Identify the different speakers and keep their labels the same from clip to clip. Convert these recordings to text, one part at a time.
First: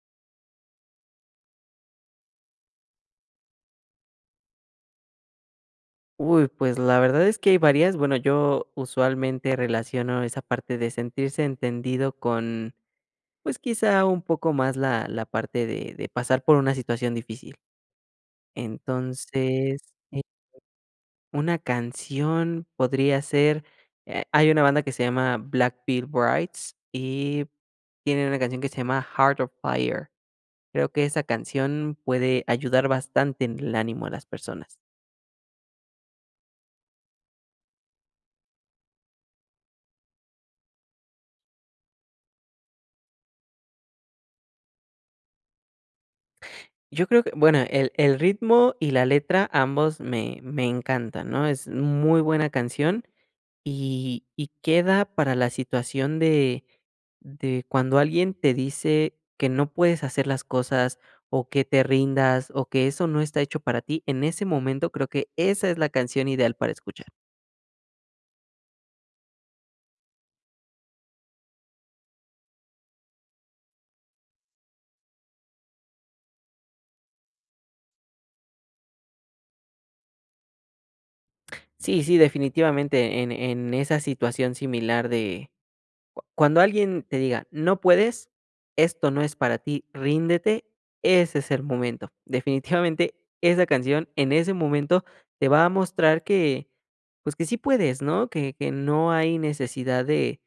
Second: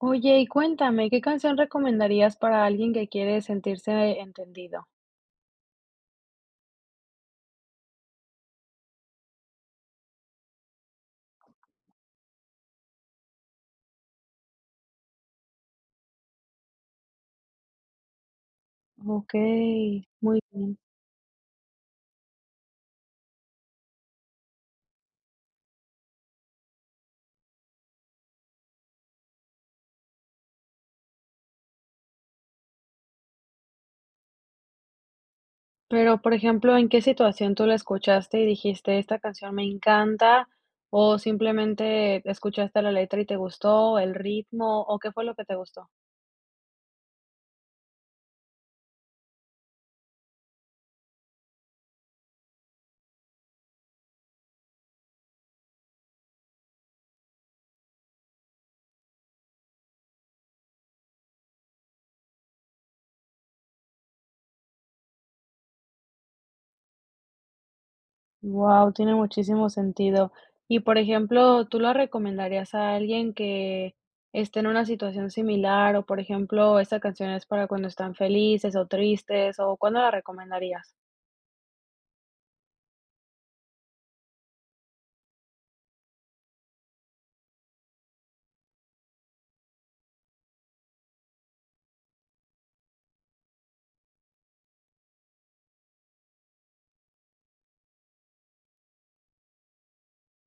Speaker 1: Oye, y cuéntame, ¿qué canción recomendarías para alguien que quiere sentirse entendido?
Speaker 2: Uy, pues la verdad es que hay varias. Bueno, yo usualmente relaciono esa parte de sentirse entendido con, pues quizá un poco más la parte de pasar por una situación difícil. Entonces,
Speaker 1: Okey,
Speaker 2: eh,
Speaker 1: muy bien.
Speaker 2: una canción podría ser, hay una banda que se llama Black Veil Brides y tienen una canción que se llama Heart of Fire. Creo que esa canción puede ayudar bastante en el ánimo a las personas.
Speaker 1: Pero, por ejemplo, ¿en qué situación tú la escuchaste y dijiste: "Esta canción me encanta"? ¿O simplemente escuchaste la letra y te gustó, el ritmo, o qué fue lo que te gustó?
Speaker 2: Yo creo que, bueno, el ritmo y la letra, ambos me encantan, ¿no? Es muy buena canción y queda para la situación de cuando alguien te dice que no puedes hacer las cosas, o que te rindas, o que eso no está hecho para ti, en ese momento creo que esa es la canción ideal para escuchar.
Speaker 1: Wow, tiene muchísimo sentido. Y, por ejemplo, ¿tú la recomendarías a alguien que esté en una situación similar? O, por ejemplo, ¿esta canción es para cuando están felices o tristes? ¿O cuándo la recomendarías?
Speaker 2: Sí, sí, definitivamente en esa situación similar de cuando alguien te diga: "No puedes, esto no es para ti, ríndete", ese es el momento. Definitivamente, esa canción, en ese momento, te va a mostrar que, pues, que sí puedes, ¿no? Que no hay necesidad de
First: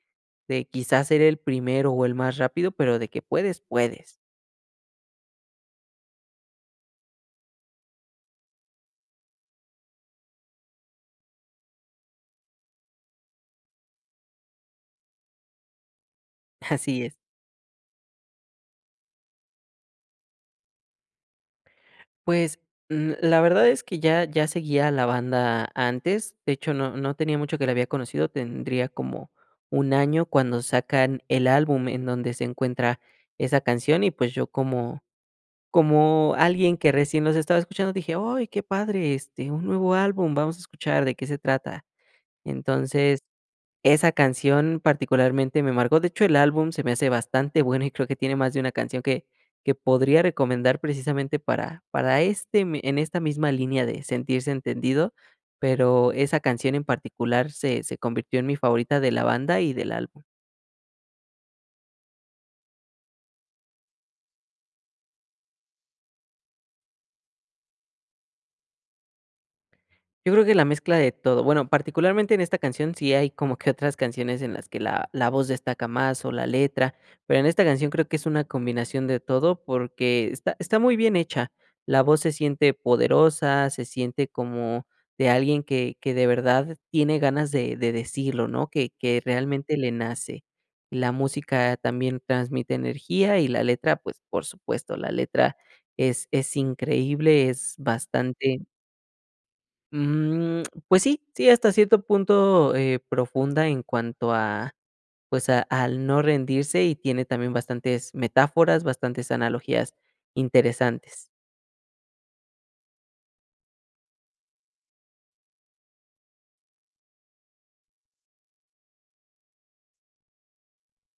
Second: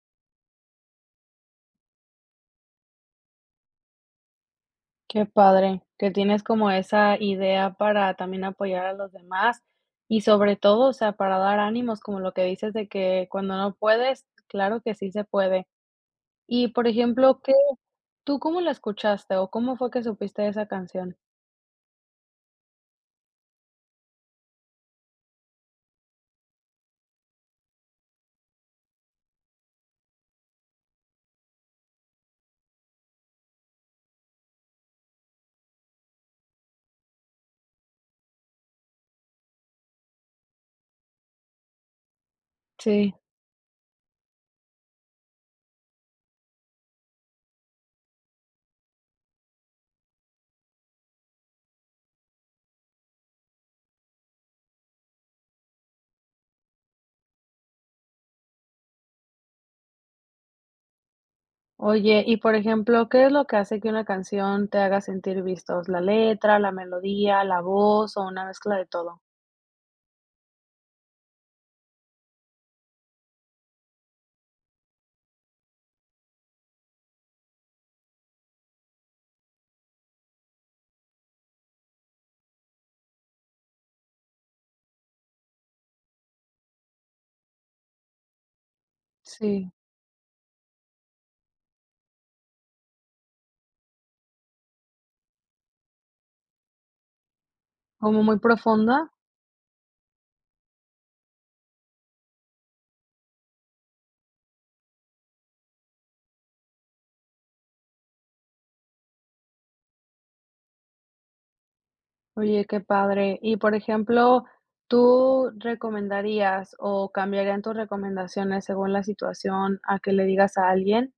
Speaker 2: de quizás ser el primero o el más rápido, pero de que puedes, puedes.
Speaker 1: Qué padre, que tienes como esa idea para también apoyar a los demás y sobre todo, o sea, para dar ánimos, como lo que dices de que cuando no puedes, claro que sí se puede. Y por
Speaker 2: Así es.
Speaker 1: ejemplo, ¿qué tú cómo la escuchaste o cómo fue que supiste de esa canción?
Speaker 2: Pues, la verdad es que ya seguía a la banda antes, de hecho, no tenía mucho que la había conocido, tendría como un año cuando sacan el álbum en donde se encuentra esa canción y, pues, yo como como alguien que recién los estaba escuchando dije: "Ay, qué padre, este, un nuevo álbum, vamos a escuchar de qué se trata".
Speaker 1: Sí.
Speaker 2: Entonces esa canción particularmente me marcó. De hecho, el álbum se me hace bastante bueno y creo que tiene más de una canción que podría recomendar precisamente para este, en esta misma línea de sentirse entendido, pero esa canción en particular se, se convirtió en mi favorita de la banda y del álbum.
Speaker 1: Oye, y por ejemplo, ¿qué es lo que hace que una canción te haga sentir vistos? ¿La letra, la melodía, la voz o una mezcla de todo?
Speaker 2: Yo creo que la mezcla de todo. Bueno, particularmente en esta canción sí hay como que otras canciones en las que la voz destaca más o la letra, pero en esta canción creo que es una combinación de todo porque está, está muy bien hecha. La voz se siente poderosa, se siente como de alguien que de verdad tiene ganas de decirlo, ¿no? Que
Speaker 1: Sí,
Speaker 2: realmente le nace. La música también transmite energía y la letra, pues por supuesto, la letra es increíble, es
Speaker 1: como muy
Speaker 2: bastante.
Speaker 1: profunda.
Speaker 2: Mm, pues sí, sí, hasta cierto punto, profunda en cuanto a, pues, a al no rendirse, y tiene también bastantes metáforas, bastantes analogías interesantes.
Speaker 1: Oye, qué padre. Y, por ejemplo, ¿tú recomendarías o cambiarían tus recomendaciones según la situación a que le digas a alguien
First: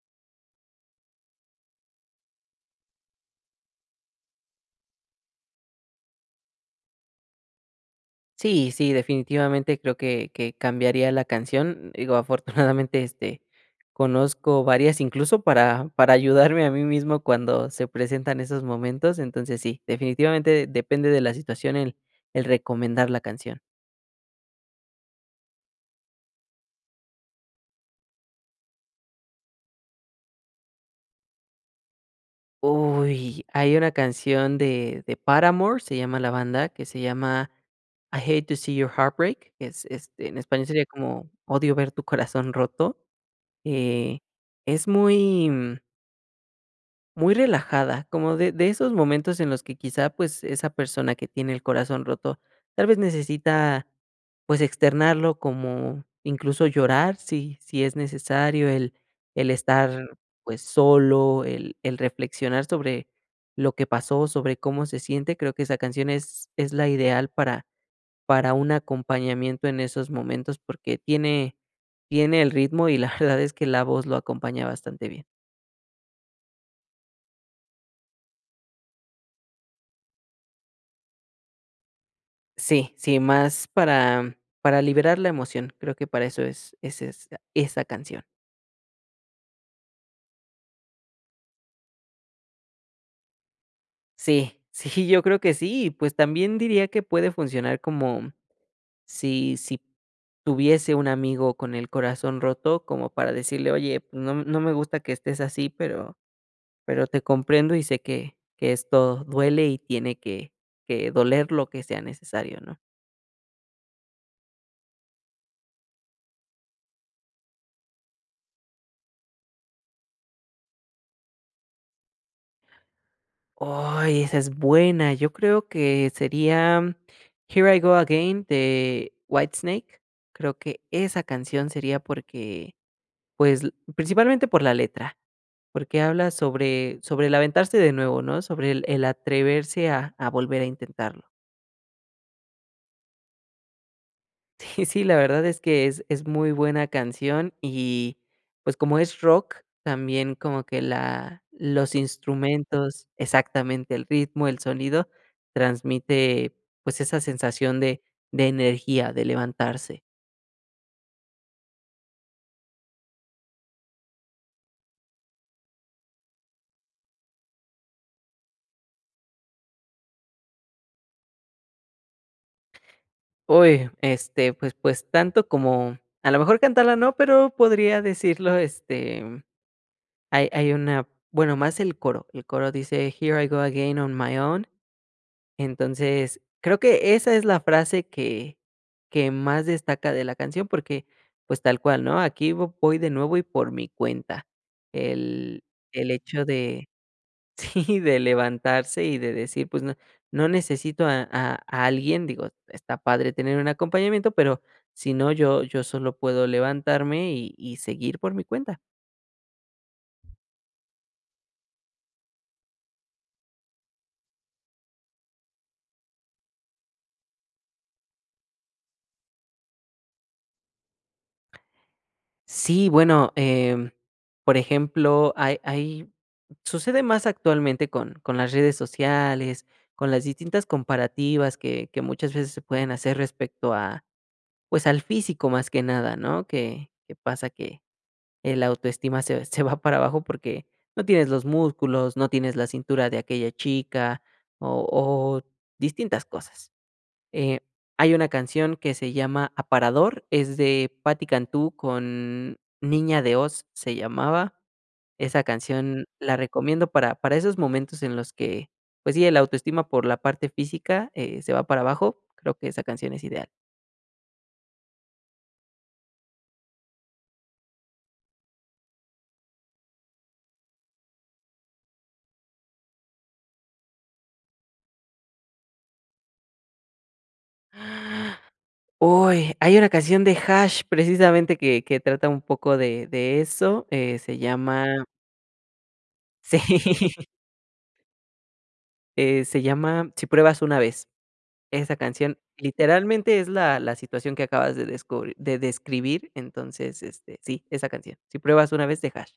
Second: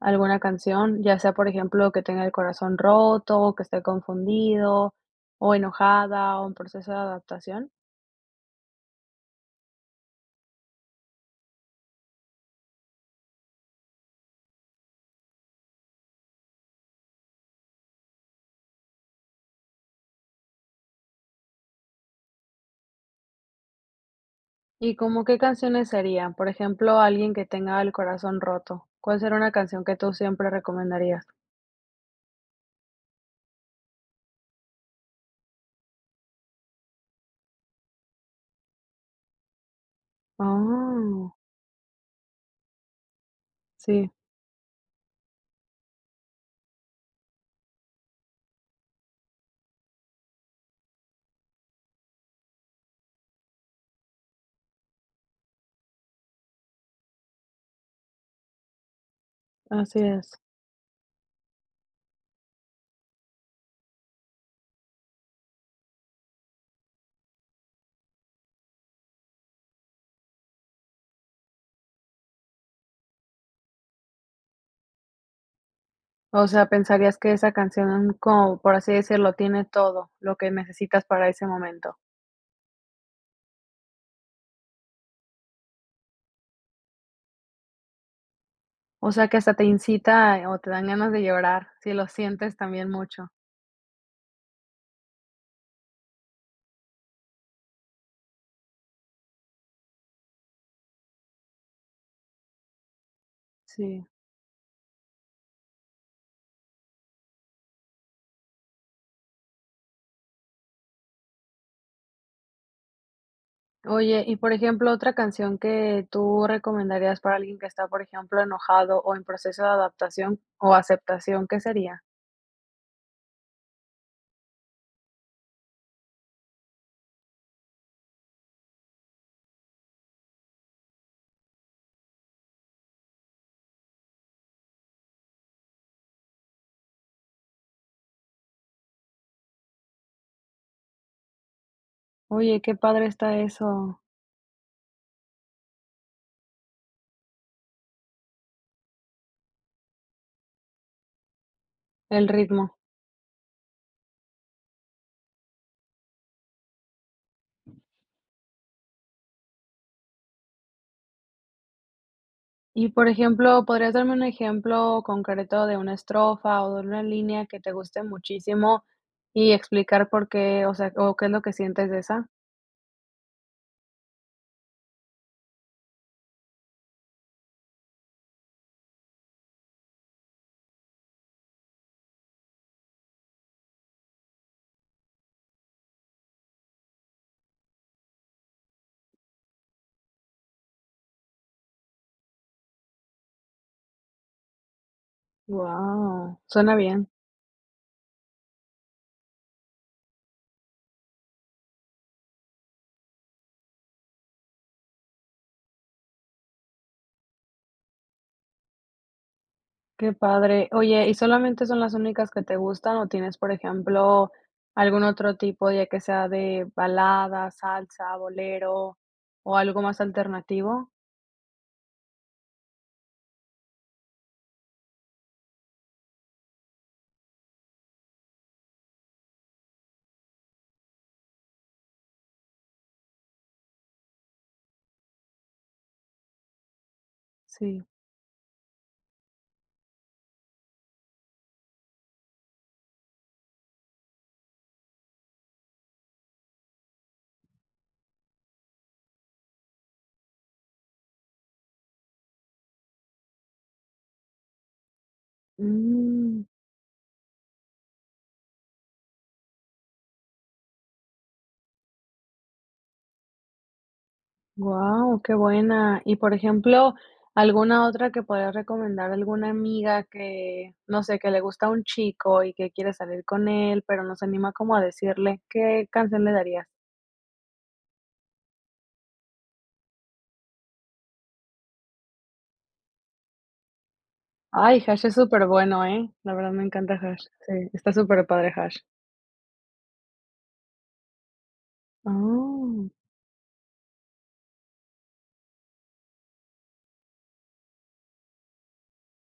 Speaker 1: alguna canción? Ya sea, por ejemplo, que tenga el corazón roto, o que esté confundido, o enojada, o en proceso de adaptación.
Speaker 2: Sí, sí, definitivamente creo que cambiaría la canción. Digo, afortunadamente, este, conozco varias, incluso para ayudarme a mí mismo cuando se presentan esos momentos. Entonces sí, definitivamente depende de la situación el recomendar la canción.
Speaker 1: ¿Y como qué canciones serían? Por ejemplo, alguien que tenga el corazón roto. ¿Cuál será una canción que tú siempre recomendarías?
Speaker 2: Uy, hay una canción de Paramore, se llama la banda, que se llama I Hate to See Your Heartbreak, que es, este, en español sería como
Speaker 1: Oh,
Speaker 2: Odio ver tu corazón roto.
Speaker 1: sí,
Speaker 2: Eh, es muy muy relajada, como de esos momentos en los que quizá, pues, esa persona que tiene el corazón roto, tal vez necesita, pues, externarlo, como incluso llorar si es necesario, el
Speaker 1: así
Speaker 2: estar,
Speaker 1: es.
Speaker 2: pues, solo, el reflexionar sobre lo que pasó, sobre cómo se siente. Creo que esa canción es la ideal para un acompañamiento en esos momentos, porque tiene tiene el ritmo y la verdad es que la voz lo acompaña bastante bien.
Speaker 1: O sea, pensarías que esa canción, como por así decirlo, tiene todo lo que necesitas para ese momento.
Speaker 2: Sí, sí, más para liberar la emoción, creo que para eso es esa esa canción.
Speaker 1: O sea, que hasta te incita o te dan ganas de llorar, si lo sientes también mucho.
Speaker 2: Sí, sí, yo creo que sí, pues también diría que puede funcionar como si tuviese un amigo con el corazón roto, como para decirle: "Oye,
Speaker 1: Sí.
Speaker 2: pues no me gusta que estés así, pero te comprendo y sé que esto duele y tiene que doler lo que sea necesario", ¿no?
Speaker 1: Oye, y por ejemplo, otra canción que tú recomendarías para alguien que está, por ejemplo, enojado o en proceso de adaptación o aceptación, ¿qué sería?
Speaker 2: Ay, esa es buena. Yo creo que sería Here I Go Again de Whitesnake. Creo que esa canción sería porque, pues, principalmente por la letra, porque habla sobre, sobre el aventarse de nuevo, ¿no? Sobre el atreverse a volver a intentarlo.
Speaker 1: Oye, qué padre está eso,
Speaker 2: Sí, sí, la verdad es que es muy buena canción y, pues, como es rock, también como que la los
Speaker 1: el ritmo.
Speaker 2: instrumentos exactamente, el ritmo, el sonido, transmite, pues, esa sensación de energía, de levantarse.
Speaker 1: Y, por ejemplo, ¿podrías darme un ejemplo concreto de una estrofa o de una línea que te guste muchísimo y explicar por qué, o sea, o qué es lo que sientes de esa?
Speaker 2: Uy, este, pues, tanto como a lo mejor cantarla no, pero podría decirlo, este, hay hay una bueno, más el coro. El coro dice: "Here I go again on my own". Entonces, creo que esa es la frase que más destaca de la canción, porque, pues, tal cual, ¿no? Aquí vo voy de nuevo y por mi cuenta. El el
Speaker 1: Guau,
Speaker 2: hecho
Speaker 1: suena
Speaker 2: de
Speaker 1: bien,
Speaker 2: sí, de levantarse y de decir, pues, no necesito a a alguien, digo, está padre tener un acompañamiento, pero si no, yo solo puedo levantarme y seguir por mi cuenta.
Speaker 1: qué padre. Oye, ¿y solamente son las únicas que te gustan o tienes, por ejemplo, algún otro tipo, ya que sea de balada, salsa, bolero o algo más alternativo?
Speaker 2: Sí, bueno, por ejemplo, hay sucede más actualmente con las redes sociales, con las distintas comparativas que muchas veces se pueden hacer respecto a, pues, al físico más que nada, ¿no? Que pasa que
Speaker 1: Sí.
Speaker 2: el autoestima se va para abajo porque no tienes los músculos, no tienes la cintura de aquella chica o distintas cosas. Eh, hay una canción que se llama Aparador, es de Patti Cantú con Niña de Oz se llamaba. Esa canción la
Speaker 1: Mm.
Speaker 2: recomiendo para esos momentos en los que, pues sí, el autoestima por la parte física, se va para abajo, creo que esa canción es ideal.
Speaker 1: Wow, qué buena. Y por ejemplo, ¿alguna otra que podrías recomendar? ¿Alguna amiga que, no sé, que le gusta a un chico y que quiere salir con él, pero no se anima como a decirle? ¿Qué canción le darías?
Speaker 2: Uy, hay una canción de Hash precisamente que trata un poco de eso, se
Speaker 1: Ay, Hash
Speaker 2: llama
Speaker 1: es súper bueno, ¿eh? La verdad me encanta
Speaker 2: sí,
Speaker 1: Hash. Sí, está súper padre Hash.
Speaker 2: se llama Si pruebas una vez. Esa canción
Speaker 1: Oh,
Speaker 2: literalmente es la situación que acabas de descubrir de describir, entonces, este, sí, esa canción. Si pruebas una vez, te hash.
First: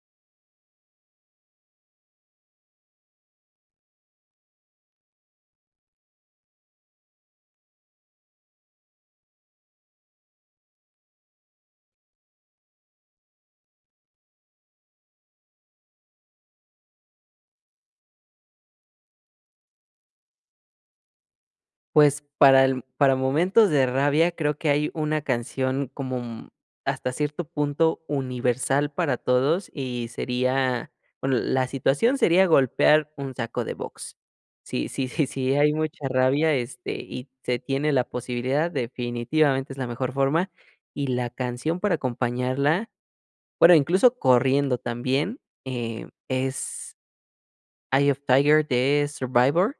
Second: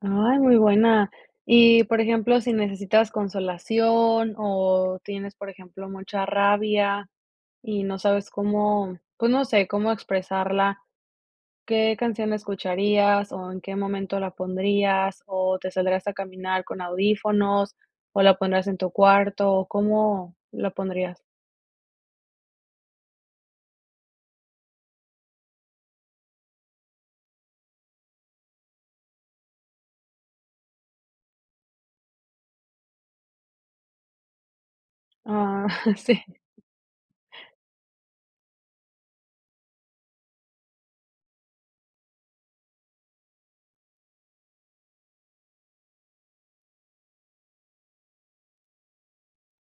Speaker 1: ay, muy buena. Y por ejemplo, si necesitas consolación o tienes, por ejemplo, mucha rabia y no sabes cómo, pues no sé, cómo expresarla. ¿Qué canción escucharías o en qué momento la pondrías o te saldrás a caminar con audífonos o la pondrás en tu cuarto o cómo la pondrías?
Speaker 2: Pues para el para momentos de rabia, creo que hay una canción como, hasta cierto punto universal para todos y sería, bueno, la situación sería golpear un saco de box. Si
Speaker 1: Ah,
Speaker 2: hay mucha
Speaker 1: sí,
Speaker 2: rabia, este, y se tiene la posibilidad, definitivamente es la mejor forma, y la canción para acompañarla. Bueno, incluso corriendo también, es Eye of Tiger de Survivor.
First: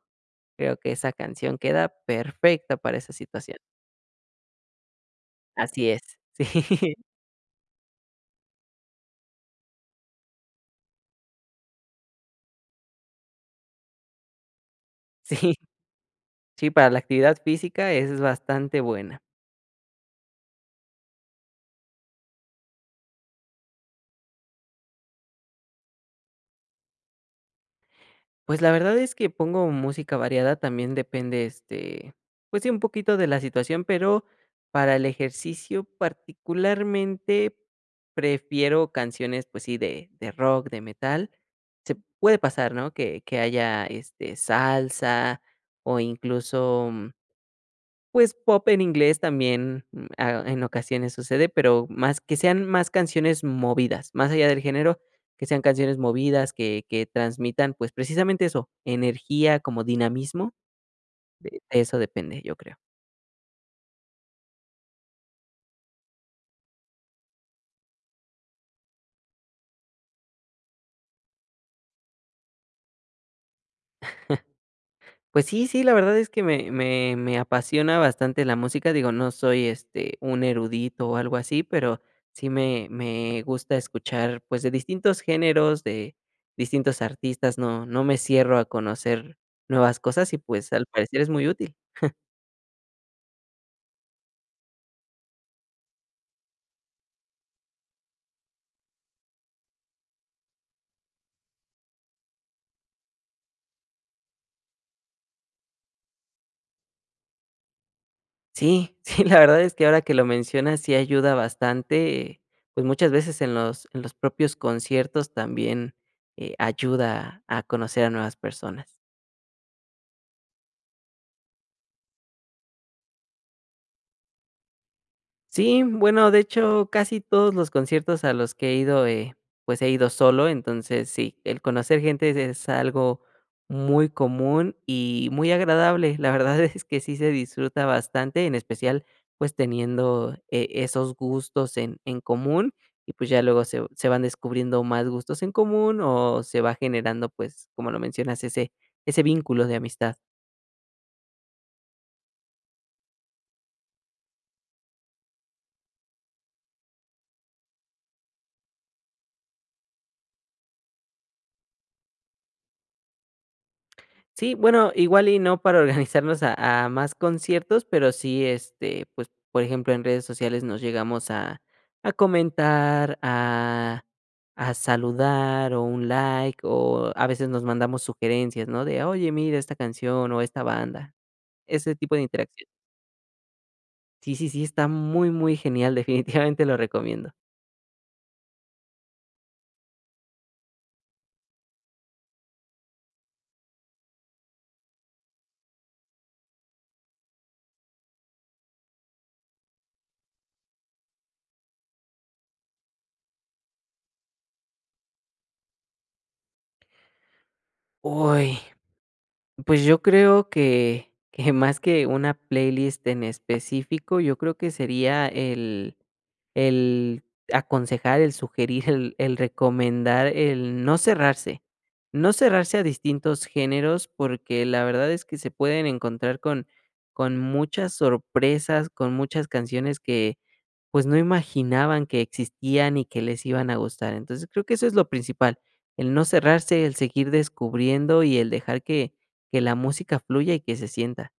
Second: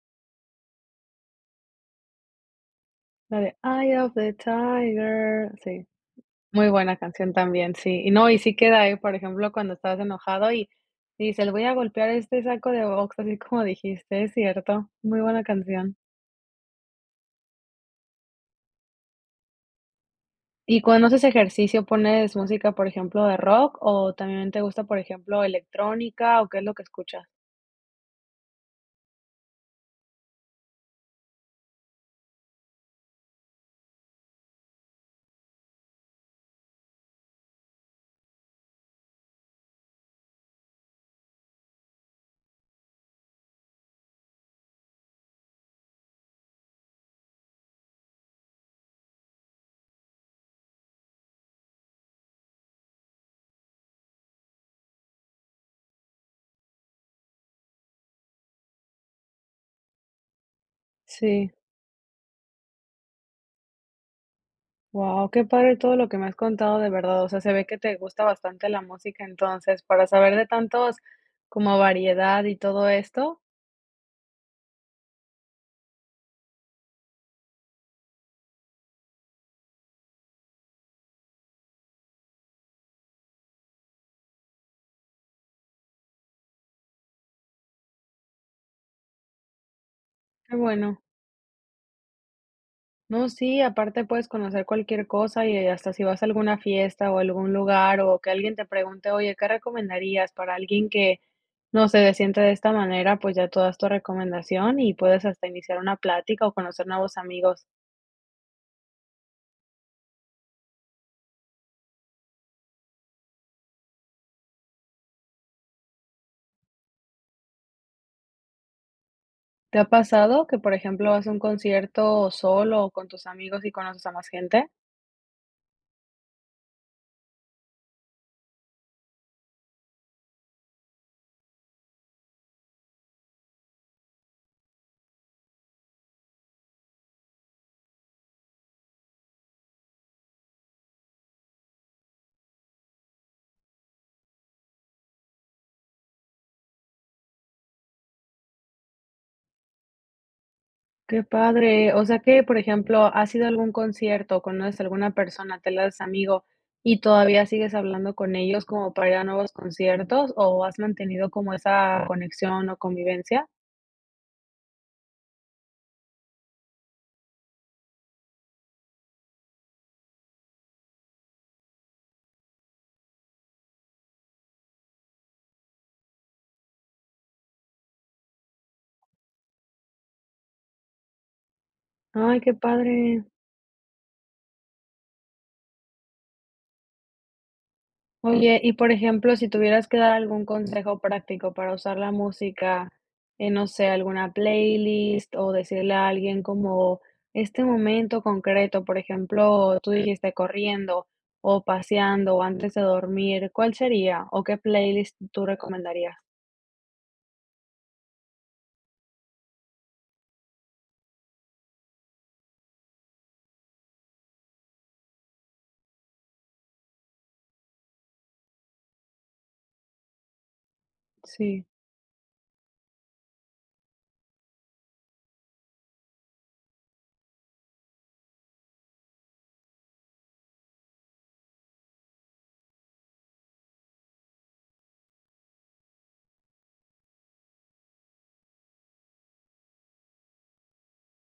Speaker 2: Creo que esa canción queda perfecta para esa
Speaker 1: la de
Speaker 2: situación.
Speaker 1: Eye of the Tiger, sí,
Speaker 2: Así es.
Speaker 1: muy
Speaker 2: Sí,
Speaker 1: buena canción también, sí, y no, y sí queda, por ejemplo, cuando estás enojado y dices: "Le voy a golpear este saco de box", así como dijiste, es cierto, muy buena
Speaker 2: sí,
Speaker 1: canción.
Speaker 2: sí, para la actividad física es bastante buena.
Speaker 1: Y cuando haces ejercicio, ¿pones música, por ejemplo, de rock o también te gusta, por ejemplo, electrónica o qué es lo que escuchas?
Speaker 2: Pues la verdad es que pongo música variada, también depende, este, pues sí, un poquito de la situación, pero para el ejercicio particularmente prefiero canciones, pues sí, de rock, de metal. Se puede pasar, ¿no? Que haya, este, salsa o incluso, pues, pop en inglés también, en ocasiones sucede, pero más que sean más canciones movidas, más allá del género, que sean canciones movidas, que transmitan, pues, precisamente eso, energía, como dinamismo,
Speaker 1: Sí,
Speaker 2: de eso depende, yo creo.
Speaker 1: wow, qué padre todo lo que me has contado de verdad, o sea, se ve que te gusta bastante la música, entonces, para saber de tantos como variedad y todo esto,
Speaker 2: Pues sí, sí, la verdad es que me apasiona bastante la música, digo, no soy, este, un erudito o algo así, pero sí me gusta escuchar, pues, de distintos géneros, de distintos artistas, no me cierro a conocer nuevas cosas y,
Speaker 1: qué
Speaker 2: pues, al
Speaker 1: bueno.
Speaker 2: parecer es muy útil.
Speaker 1: No, sí, aparte puedes conocer cualquier cosa y hasta si vas a alguna fiesta o algún lugar o que alguien te pregunte, oye, ¿qué recomendarías para alguien que no se siente de esta manera? Pues ya tú das tu recomendación y puedes hasta iniciar una plática o conocer nuevos amigos.
Speaker 2: Sí, sí, la verdad es que ahora que lo mencionas sí ayuda bastante, pues, muchas veces en los propios conciertos también, ayuda a conocer a nuevas personas.
Speaker 1: ¿Te ha pasado que, por ejemplo, vas a un concierto solo o con tus amigos y conoces a más gente?
Speaker 2: Sí, bueno, de hecho, casi todos los conciertos a los que he ido, pues he ido solo, entonces sí, el conocer gente es algo muy común y muy agradable. La verdad es que sí se disfruta bastante, en especial pues teniendo esos gustos en común y pues ya luego se, se van descubriendo más gustos en común o se va generando pues, como lo mencionas, ese vínculo de amistad.
Speaker 1: Qué padre. O sea que, por ejemplo, has ido a algún concierto, conoces a alguna persona, te la haces amigo y todavía sigues hablando con ellos como para ir a nuevos conciertos, o has mantenido como esa conexión o convivencia.
Speaker 2: Sí, bueno, igual y no para organizarnos a más conciertos, pero sí, este, pues, por ejemplo, en redes sociales nos llegamos a comentar, a saludar o un like, o a veces nos mandamos sugerencias, ¿no? De: "Oye, mira esta canción o esta banda", ese tipo de
Speaker 1: Ay, qué
Speaker 2: interacción.
Speaker 1: padre.
Speaker 2: Sí, sí, sí, está muy, muy genial, definitivamente lo recomiendo.
Speaker 1: Oye, y por ejemplo, si tuvieras que dar algún consejo práctico para usar la música, en, no sé, alguna playlist o decirle a alguien como este momento concreto, por ejemplo, tú dijiste corriendo o paseando o antes de dormir, ¿cuál sería o qué playlist tú recomendarías?
Speaker 2: Uy, pues, yo creo que más que una playlist en específico, yo creo que sería el aconsejar, el sugerir, el recomendar, el no cerrarse.
Speaker 1: Sí.
Speaker 2: No cerrarse a distintos géneros, porque la verdad es que se pueden encontrar con muchas sorpresas, con muchas canciones que, pues, no imaginaban que existían y que les iban a gustar. Entonces, creo que eso es lo principal, el no cerrarse, el seguir descubriendo y el dejar que la música fluya y que se sienta.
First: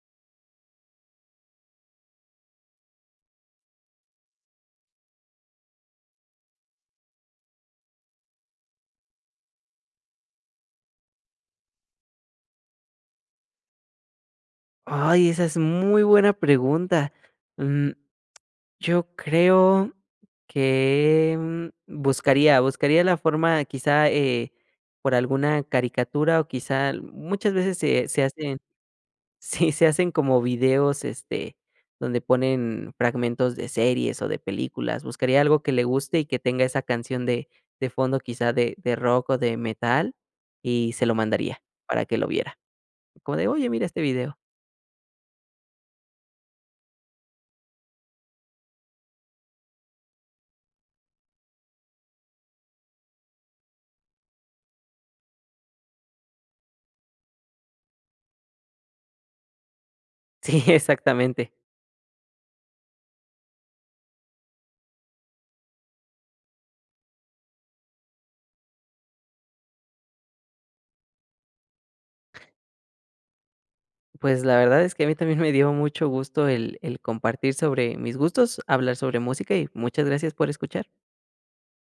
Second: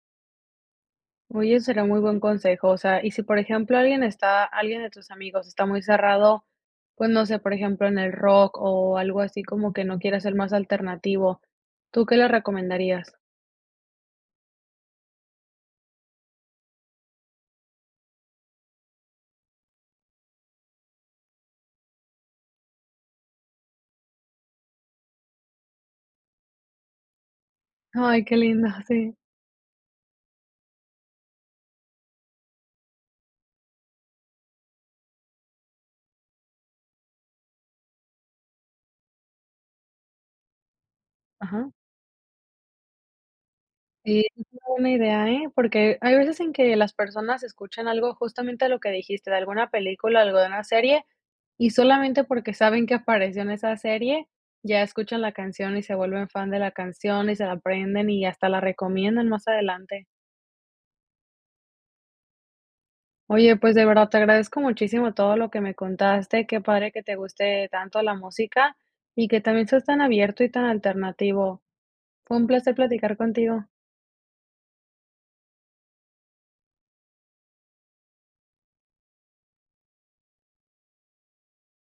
Speaker 1: Oye, será muy buen consejo, o sea, y si, por ejemplo, alguien está alguien de tus amigos está muy cerrado, pues, no sé, por ejemplo, en el rock o algo así como que no quiere ser más alternativo, ¿tú qué le recomendarías?
Speaker 2: Ay, esa es muy buena pregunta. Mm. Yo creo que, buscaría la forma, quizá, por alguna caricatura o quizá muchas veces se
Speaker 1: Ay, qué
Speaker 2: hacen
Speaker 1: lindo, sí.
Speaker 2: sí, se hacen como videos, este, donde ponen fragmentos de series o de películas. Buscaría algo que le guste y que tenga esa canción de fondo, quizá de rock o de metal, y se lo mandaría
Speaker 1: Ajá.
Speaker 2: para que lo viera. Como de: "Oye, mira este
Speaker 1: Sí,
Speaker 2: video".
Speaker 1: es una buena idea, ¿eh? Porque hay veces en que las personas escuchan algo, justamente lo que dijiste, de alguna película, algo de una serie, y solamente porque saben que apareció en esa serie, ya escuchan la canción y se vuelven fan de la canción y se la aprenden y hasta la recomiendan más adelante.
Speaker 2: Sí, exactamente.
Speaker 1: Oye, pues de verdad te agradezco muchísimo todo lo que me contaste. Qué padre que te guste tanto la música y que también seas tan abierto y tan alternativo. Fue un placer platicar contigo.
Speaker 2: Pues la verdad es que a mí también me dio mucho gusto el compartir sobre mis gustos, hablar sobre música y muchas gracias por escuchar.